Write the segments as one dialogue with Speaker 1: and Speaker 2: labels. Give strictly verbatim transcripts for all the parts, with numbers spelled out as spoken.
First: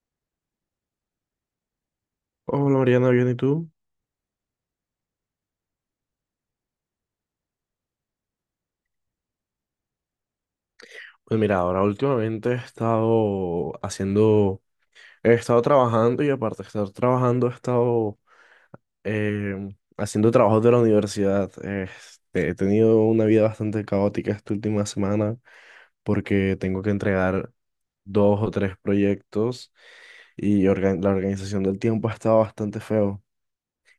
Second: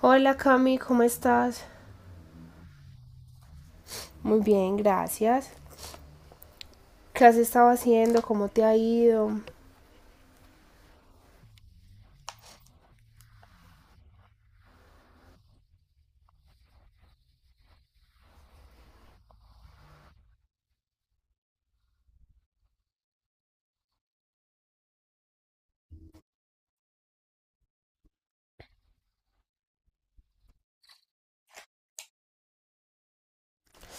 Speaker 1: Hola Cami, ¿cómo estás?
Speaker 2: Hola Mariana, ¿bien y tú?
Speaker 1: Muy bien, gracias. ¿Qué has estado haciendo? ¿Cómo te ha ido?
Speaker 2: Pues mira, ahora últimamente he estado haciendo, he estado trabajando y aparte de estar trabajando he estado eh, haciendo trabajos de la universidad. Este, he tenido una vida bastante caótica esta última semana porque tengo que entregar dos o tres proyectos y organ- la organización del tiempo ha estado bastante feo.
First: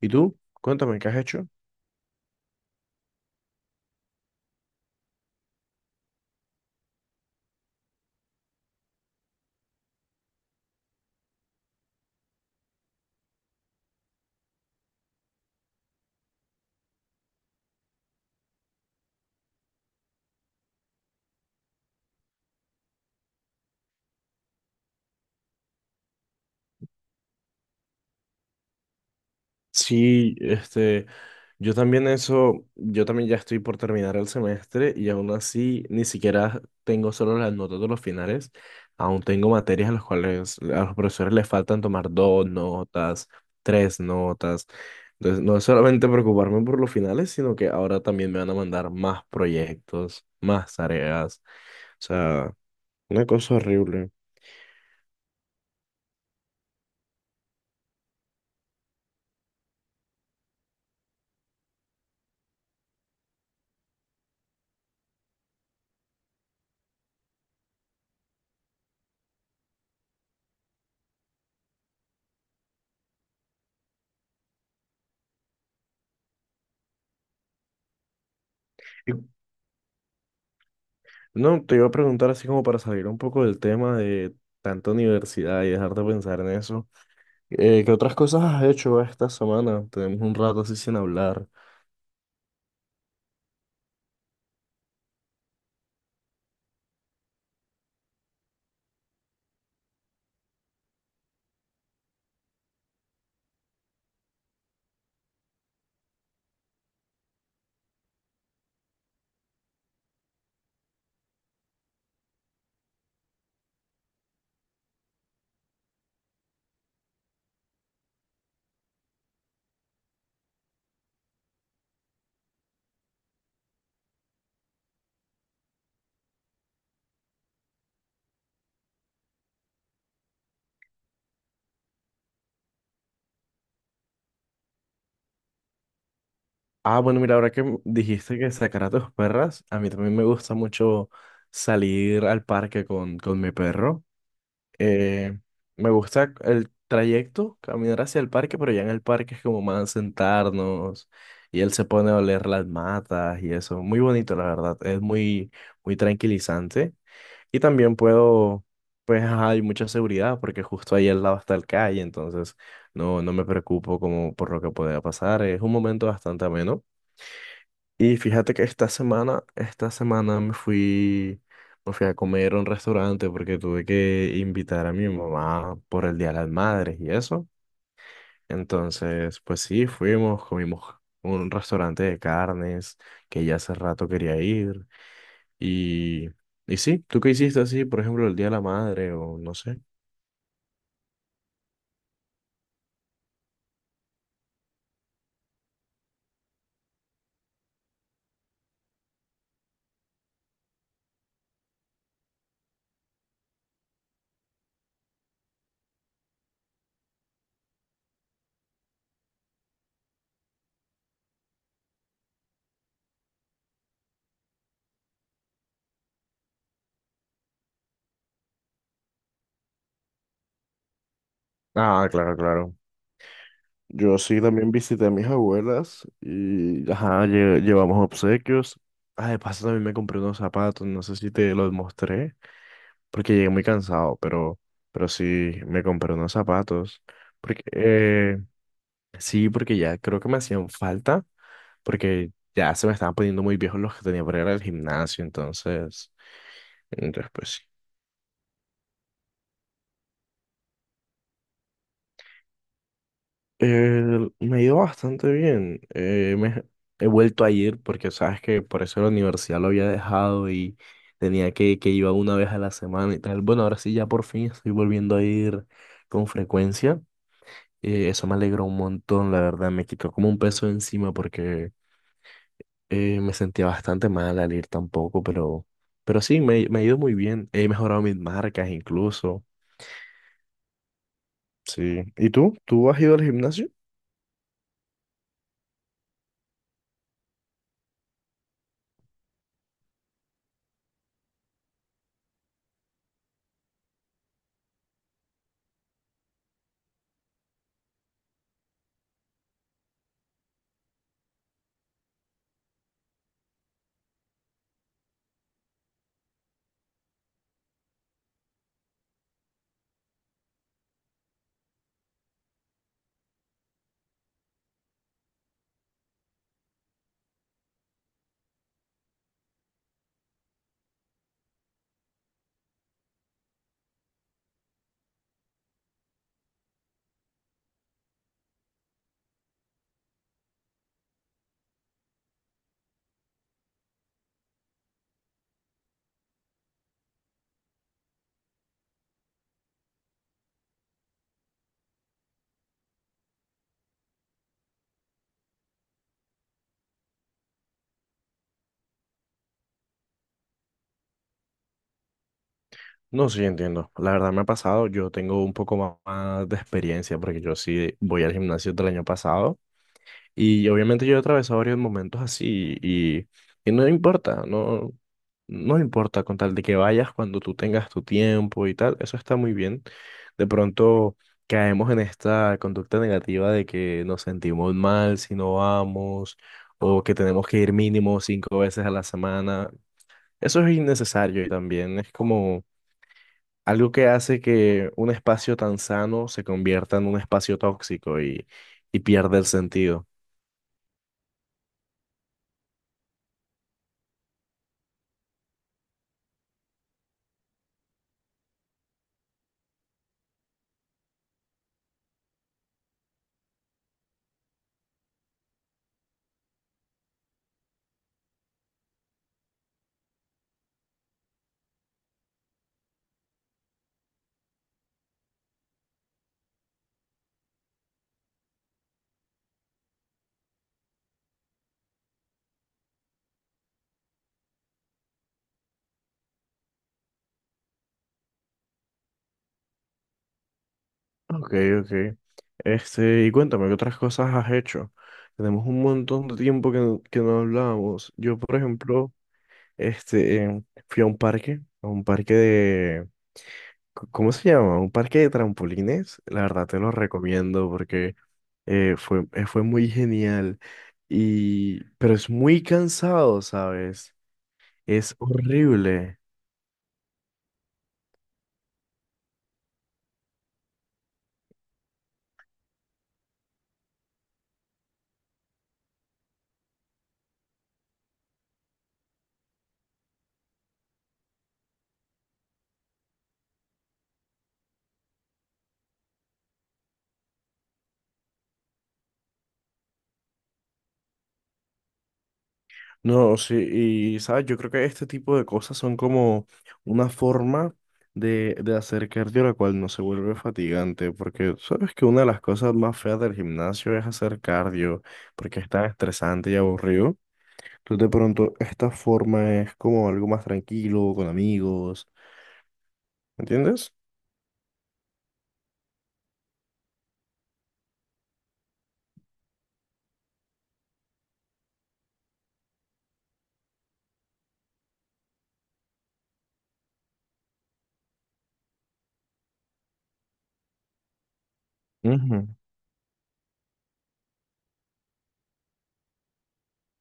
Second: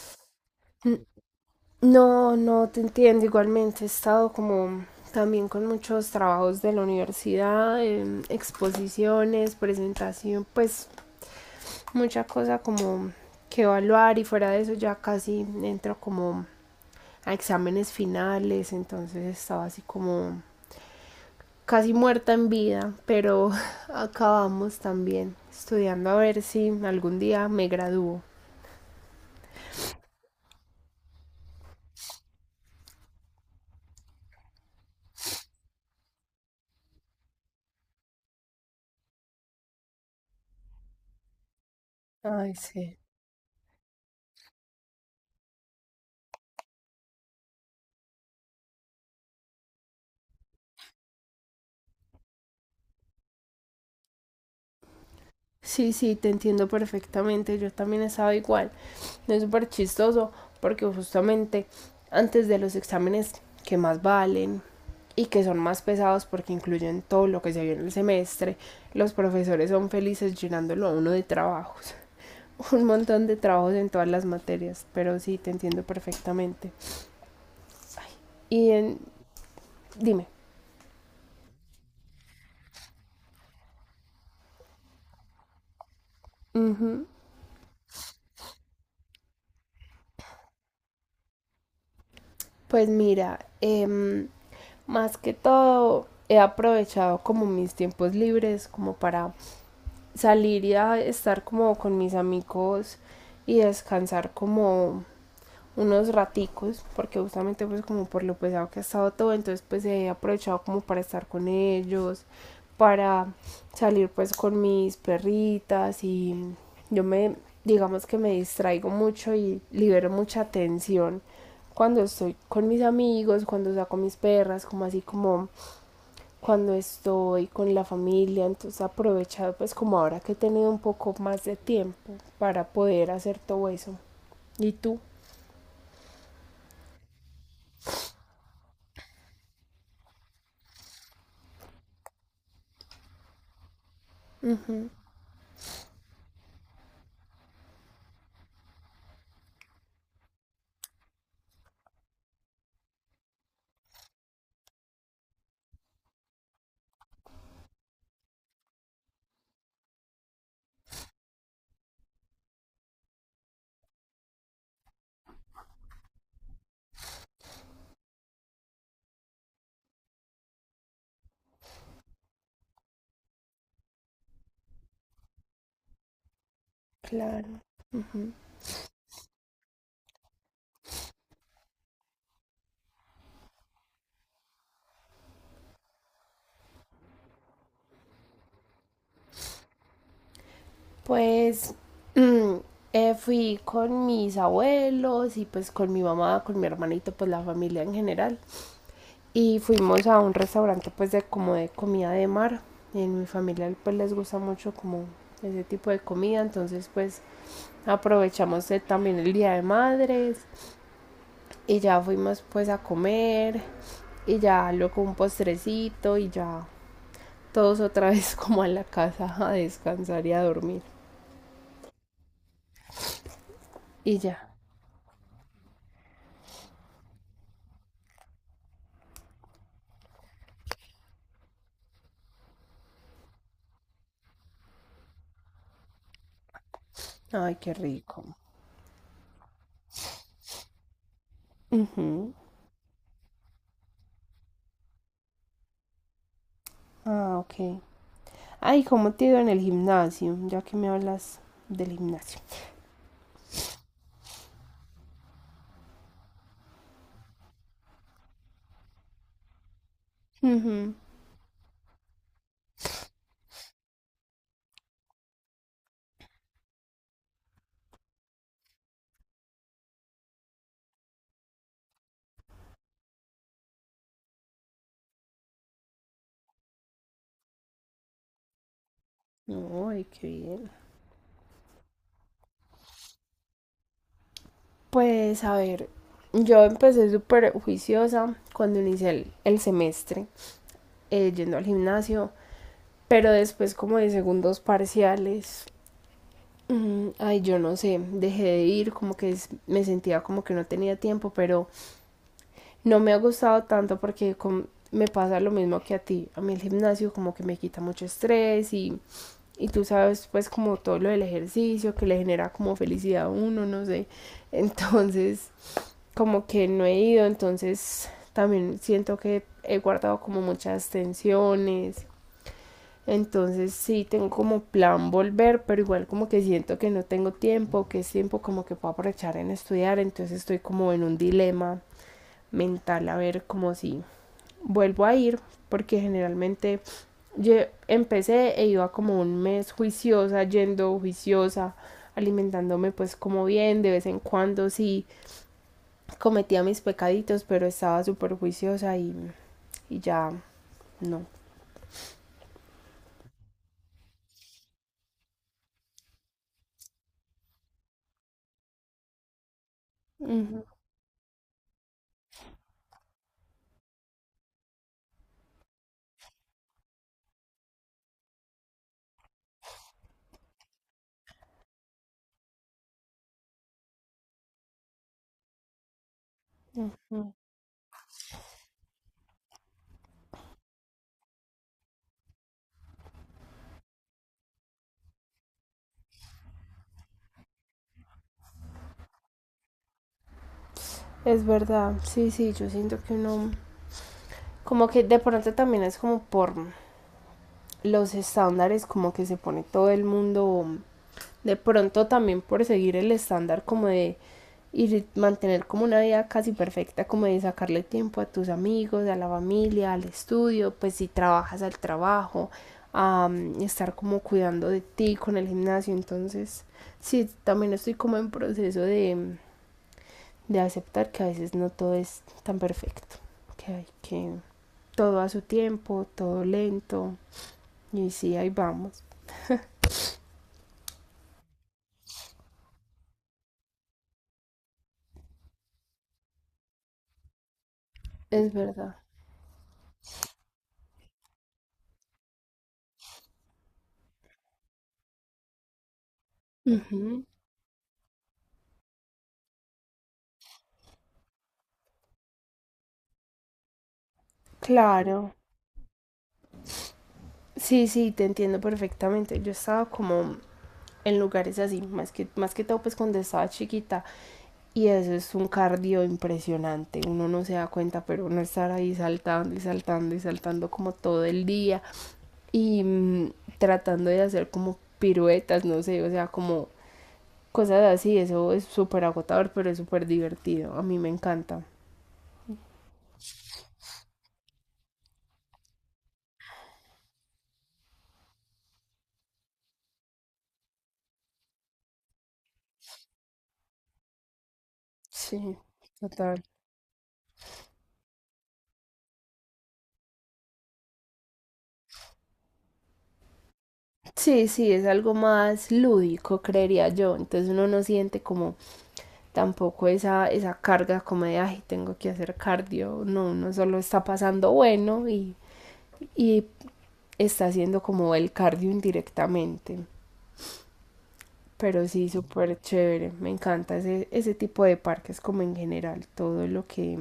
Speaker 2: ¿Y tú? Cuéntame, ¿qué has hecho?
Speaker 1: No, no te entiendo. Igualmente he estado como también con muchos trabajos de la universidad, em, exposiciones, presentación, pues mucha cosa como que evaluar y fuera de eso ya casi entro como a exámenes finales, entonces estaba así como casi muerta en vida, pero acabamos también estudiando a ver si algún día me gradúo.
Speaker 2: Sí, este, yo también eso, yo también ya estoy por terminar el semestre y aún así ni siquiera tengo solo las notas de los finales, aún tengo materias a las cuales a los profesores les faltan tomar dos
Speaker 1: Ay, sí.
Speaker 2: notas, tres notas. Entonces, no es solamente preocuparme por los finales, sino que ahora también me van a mandar más proyectos, más tareas. O sea, una cosa horrible.
Speaker 1: Sí, sí, te entiendo perfectamente, yo también estaba igual. No. Es súper chistoso porque justamente antes de los exámenes que más valen y que son más pesados porque incluyen todo lo que se vio en el semestre, los profesores son felices llenándolo a uno de trabajos, un montón de trabajos en todas las materias, pero sí, te entiendo perfectamente. Y en
Speaker 2: Y,
Speaker 1: Dime.
Speaker 2: No, te iba a preguntar así como para salir un poco del tema de tanta universidad y dejar de pensar en eso.
Speaker 1: Ujú.
Speaker 2: Eh, ¿qué otras cosas has hecho esta semana? Tenemos un rato así sin hablar.
Speaker 1: Pues mira, em, más que todo he aprovechado como mis tiempos libres como para salir y a estar como con mis amigos y descansar como unos raticos, porque justamente pues como por lo pesado que ha estado todo, entonces pues he aprovechado como para estar con ellos, para salir pues con mis perritas y yo me, digamos que me distraigo mucho y libero mucha tensión cuando estoy con mis amigos, cuando saco mis perras, como así como cuando estoy con la familia, entonces he aprovechado pues como ahora que he tenido un poco más de tiempo para poder hacer todo eso. ¿Y tú?
Speaker 2: Ah, bueno, mira, ahora que m- dijiste que sacar a tus perras, a mí también me gusta mucho salir al parque con, con mi perro. Eh, Me gusta el trayecto, caminar hacia el parque, pero ya en el parque es como más sentarnos y él se pone a oler las matas y eso. Muy bonito, la verdad. Es muy, muy tranquilizante. Y también puedo, pues ajá, hay mucha seguridad porque justo ahí al lado está el calle, entonces no, no me preocupo como por lo que pueda pasar. Es un momento bastante ameno. Y fíjate que esta semana, esta semana me fui, me fui a comer a un restaurante porque tuve que invitar a mi mamá por el Día de las Madres y eso.
Speaker 1: Claro.
Speaker 2: Entonces, pues sí, fuimos, comimos a un restaurante de carnes que ya hace rato quería ir. Y, y sí, ¿tú qué hiciste así, por ejemplo, el Día de la Madre o no sé?
Speaker 1: Pues mm, eh, fui con mis abuelos y pues con mi mamá, con mi hermanito, pues la familia en general. Y fuimos a un restaurante pues de como de comida de mar. En mi familia pues les gusta mucho como ese tipo de comida, entonces pues aprovechamos eh, también el Día de Madres y ya fuimos pues a comer y ya luego un postrecito y ya todos otra vez como a la casa a descansar y a dormir
Speaker 2: Ah, claro, claro.
Speaker 1: y
Speaker 2: Yo sí
Speaker 1: ya.
Speaker 2: también visité a mis abuelas y ajá, lle- llevamos obsequios. Ah, de paso también me compré unos zapatos, no sé si te los mostré, porque llegué muy cansado, pero, pero sí me compré unos zapatos.
Speaker 1: Ay,
Speaker 2: Porque,
Speaker 1: qué rico.
Speaker 2: eh, sí, porque ya creo que me hacían falta, porque
Speaker 1: Ujú.
Speaker 2: ya se me estaban poniendo muy viejos los que tenía para ir al gimnasio, entonces, entonces
Speaker 1: Ah,
Speaker 2: pues
Speaker 1: ok. Ay, ¿cómo te iba en el gimnasio? Ya que me hablas del gimnasio.
Speaker 2: Eh, me ha ido bastante bien. Eh, me, he vuelto a ir porque sabes que por eso la universidad lo había dejado y
Speaker 1: Ujú.
Speaker 2: tenía que, que iba una vez a la semana y tal. Bueno, ahora sí ya por fin estoy volviendo a ir con frecuencia. Eh, eso me alegró un montón, la verdad. Me quitó como un peso de encima porque eh, me sentía bastante mal al ir tampoco, pero, pero sí, me, me ha ido muy bien. He mejorado mis marcas incluso.
Speaker 1: No, ay, qué bien.
Speaker 2: Sí. ¿Y tú? ¿Tú has ido al gimnasio?
Speaker 1: Pues a ver, yo empecé súper juiciosa cuando inicié el, el semestre, eh, yendo al gimnasio, pero después como de segundos parciales, mm, ay, yo no sé, dejé de ir, como que es- me sentía como que no tenía tiempo, pero no me ha gustado tanto porque con- me pasa lo mismo que a ti. A mí el gimnasio como que me quita mucho estrés y, y tú sabes pues como todo lo del ejercicio que le genera como felicidad a uno, no sé. Entonces como que no he ido, entonces también siento que he guardado como muchas tensiones. Entonces sí tengo como plan volver, pero igual como que siento que no tengo tiempo, que es tiempo como que puedo aprovechar en estudiar, entonces estoy como en un dilema mental a ver como si vuelvo a ir porque generalmente yo empecé e iba como un mes juiciosa, yendo juiciosa, alimentándome pues como bien, de vez en cuando sí cometía mis pecaditos, pero estaba súper juiciosa y, y ya no.
Speaker 2: No, sí, entiendo. La verdad me ha pasado, yo tengo un poco ma- más de experiencia porque yo sí voy al gimnasio del año pasado
Speaker 1: Ujú,
Speaker 2: y obviamente yo he atravesado varios momentos así y, y no importa, no, no importa con tal de que vayas cuando tú tengas tu tiempo y tal, eso está muy bien. De pronto caemos en esta conducta negativa de que nos sentimos mal si no vamos o que
Speaker 1: ujú.
Speaker 2: tenemos que ir mínimo cinco veces a la semana. Eso es innecesario y también es como... algo que hace que un espacio tan sano se convierta en un espacio tóxico y, y pierde el sentido.
Speaker 1: Es verdad, sí, sí, yo siento que uno, como que de pronto también es como por los estándares, como que se pone todo el mundo. De pronto también por seguir el estándar como de y mantener como una vida casi perfecta, como de sacarle tiempo a tus amigos, a la familia, al estudio, pues si trabajas al trabajo, a mm, estar como cuidando de ti con el gimnasio. Entonces, sí, también estoy como en proceso de, mm, de aceptar que a veces no todo es tan perfecto, que hay que todo a su tiempo, todo lento, y sí, ahí vamos.
Speaker 2: Ok, ok. Este, y cuéntame, ¿qué otras cosas has hecho? Tenemos un montón de tiempo que, no- que no hablábamos. Yo,
Speaker 1: Es
Speaker 2: por
Speaker 1: verdad.
Speaker 2: ejemplo, este, em, fui a un parque, a un parque, de, c- ¿cómo se llama? Un parque de trampolines. La verdad te lo
Speaker 1: Ujú,
Speaker 2: recomiendo porque eh, fue, eh, fue muy genial. Y, pero es muy cansado, ¿sabes? Es
Speaker 1: claro.
Speaker 2: horrible.
Speaker 1: Sí, sí, te entiendo perfectamente. Yo estaba como en lugares así, más que, más que todo pues cuando estaba chiquita. Y eso es un cardio impresionante. Uno no se da cuenta, pero uno estar ahí saltando y saltando y saltando como todo el día. Y mm, tratando de hacer como piruetas, no sé, o sea, como cosas así. Eso es súper agotador, pero es súper divertido. A mí me encanta.
Speaker 2: No, sí, y sabes, yo creo que este tipo de cosas son como una forma de, de hacer cardio la cual no se vuelve fatigante, porque sabes que una de las cosas más feas del gimnasio es hacer cardio,
Speaker 1: Sí,
Speaker 2: porque es tan
Speaker 1: total.
Speaker 2: estresante y aburrido. Entonces, de pronto, esta forma es como algo más tranquilo, con amigos, ¿me ¿entiendes?
Speaker 1: Sí, sí, es algo más lúdico, creería yo. Entonces uno no siente como tampoco esa, esa carga como de, ay, tengo que hacer cardio. No, uno solo está pasando bueno y, y está haciendo como el cardio indirectamente. Pero sí,
Speaker 2: Ujú.
Speaker 1: súper chévere. Me encanta ese, ese tipo de parques como en general. Todo lo que,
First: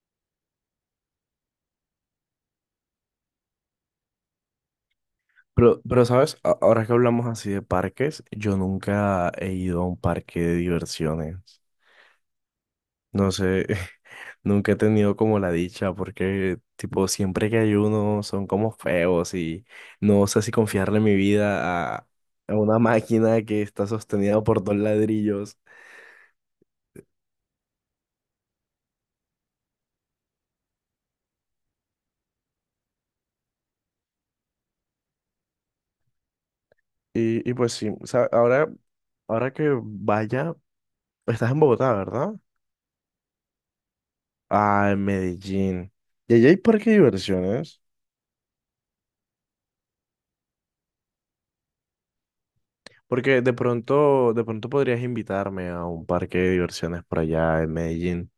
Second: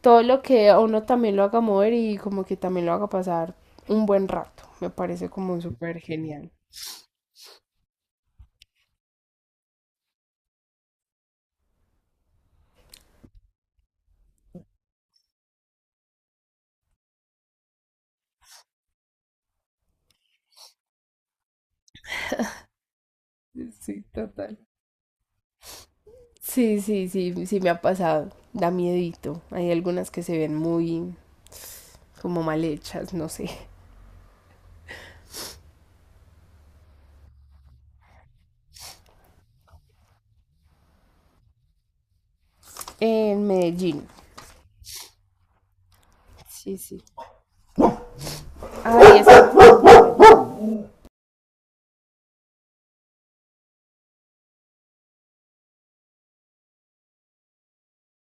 Speaker 1: todo lo que a uno también lo haga mover y como que también lo haga pasar un buen rato. Me parece como
Speaker 2: Pero,
Speaker 1: súper
Speaker 2: pero, ¿sabes?
Speaker 1: genial.
Speaker 2: A- Ahora que hablamos así de parques, yo nunca he ido a un parque de diversiones. No sé, nunca he tenido como la dicha porque, tipo, siempre que ayuno son como feos y no sé si confiarle mi vida a, a una máquina que está
Speaker 1: Sí,
Speaker 2: sostenida
Speaker 1: total.
Speaker 2: por dos ladrillos.
Speaker 1: Sí, sí, sí, sí me ha pasado. Da miedito. Hay algunas que se ven muy, como mal hechas, no sé.
Speaker 2: Y, y pues sí, o sea, ahora, ahora que vaya, estás en Bogotá, ¿verdad?
Speaker 1: En Medellín.
Speaker 2: Ah, en Medellín. ¿Y allá hay
Speaker 1: Sí,
Speaker 2: parque de
Speaker 1: sí.
Speaker 2: diversiones?
Speaker 1: Ahí está.
Speaker 2: Porque de pronto, de pronto podrías invitarme a un parque de diversiones por allá en Medellín.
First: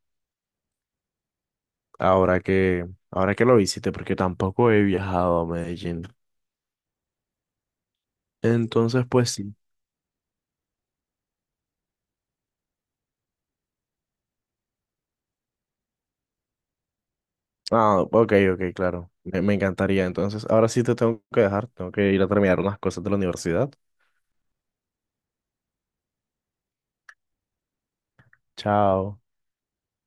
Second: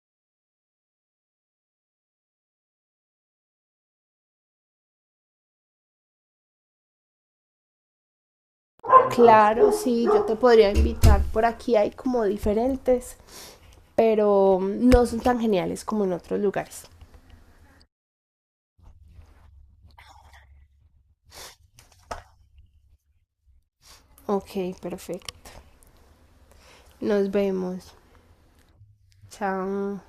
Speaker 2: Ahora que, ahora que lo visite, porque tampoco he viajado a Medellín. Entonces, pues sí.
Speaker 1: Claro, sí, yo te podría invitar. Por aquí hay como diferentes, pero no son tan geniales como en otros lugares.
Speaker 2: Ah, ok, ok, claro. Me, me encantaría. Entonces, ahora sí te tengo que dejar. Tengo que ir a terminar unas cosas de la universidad.
Speaker 1: Ok, perfecto. Nos vemos.
Speaker 2: Chao.
Speaker 1: Chao.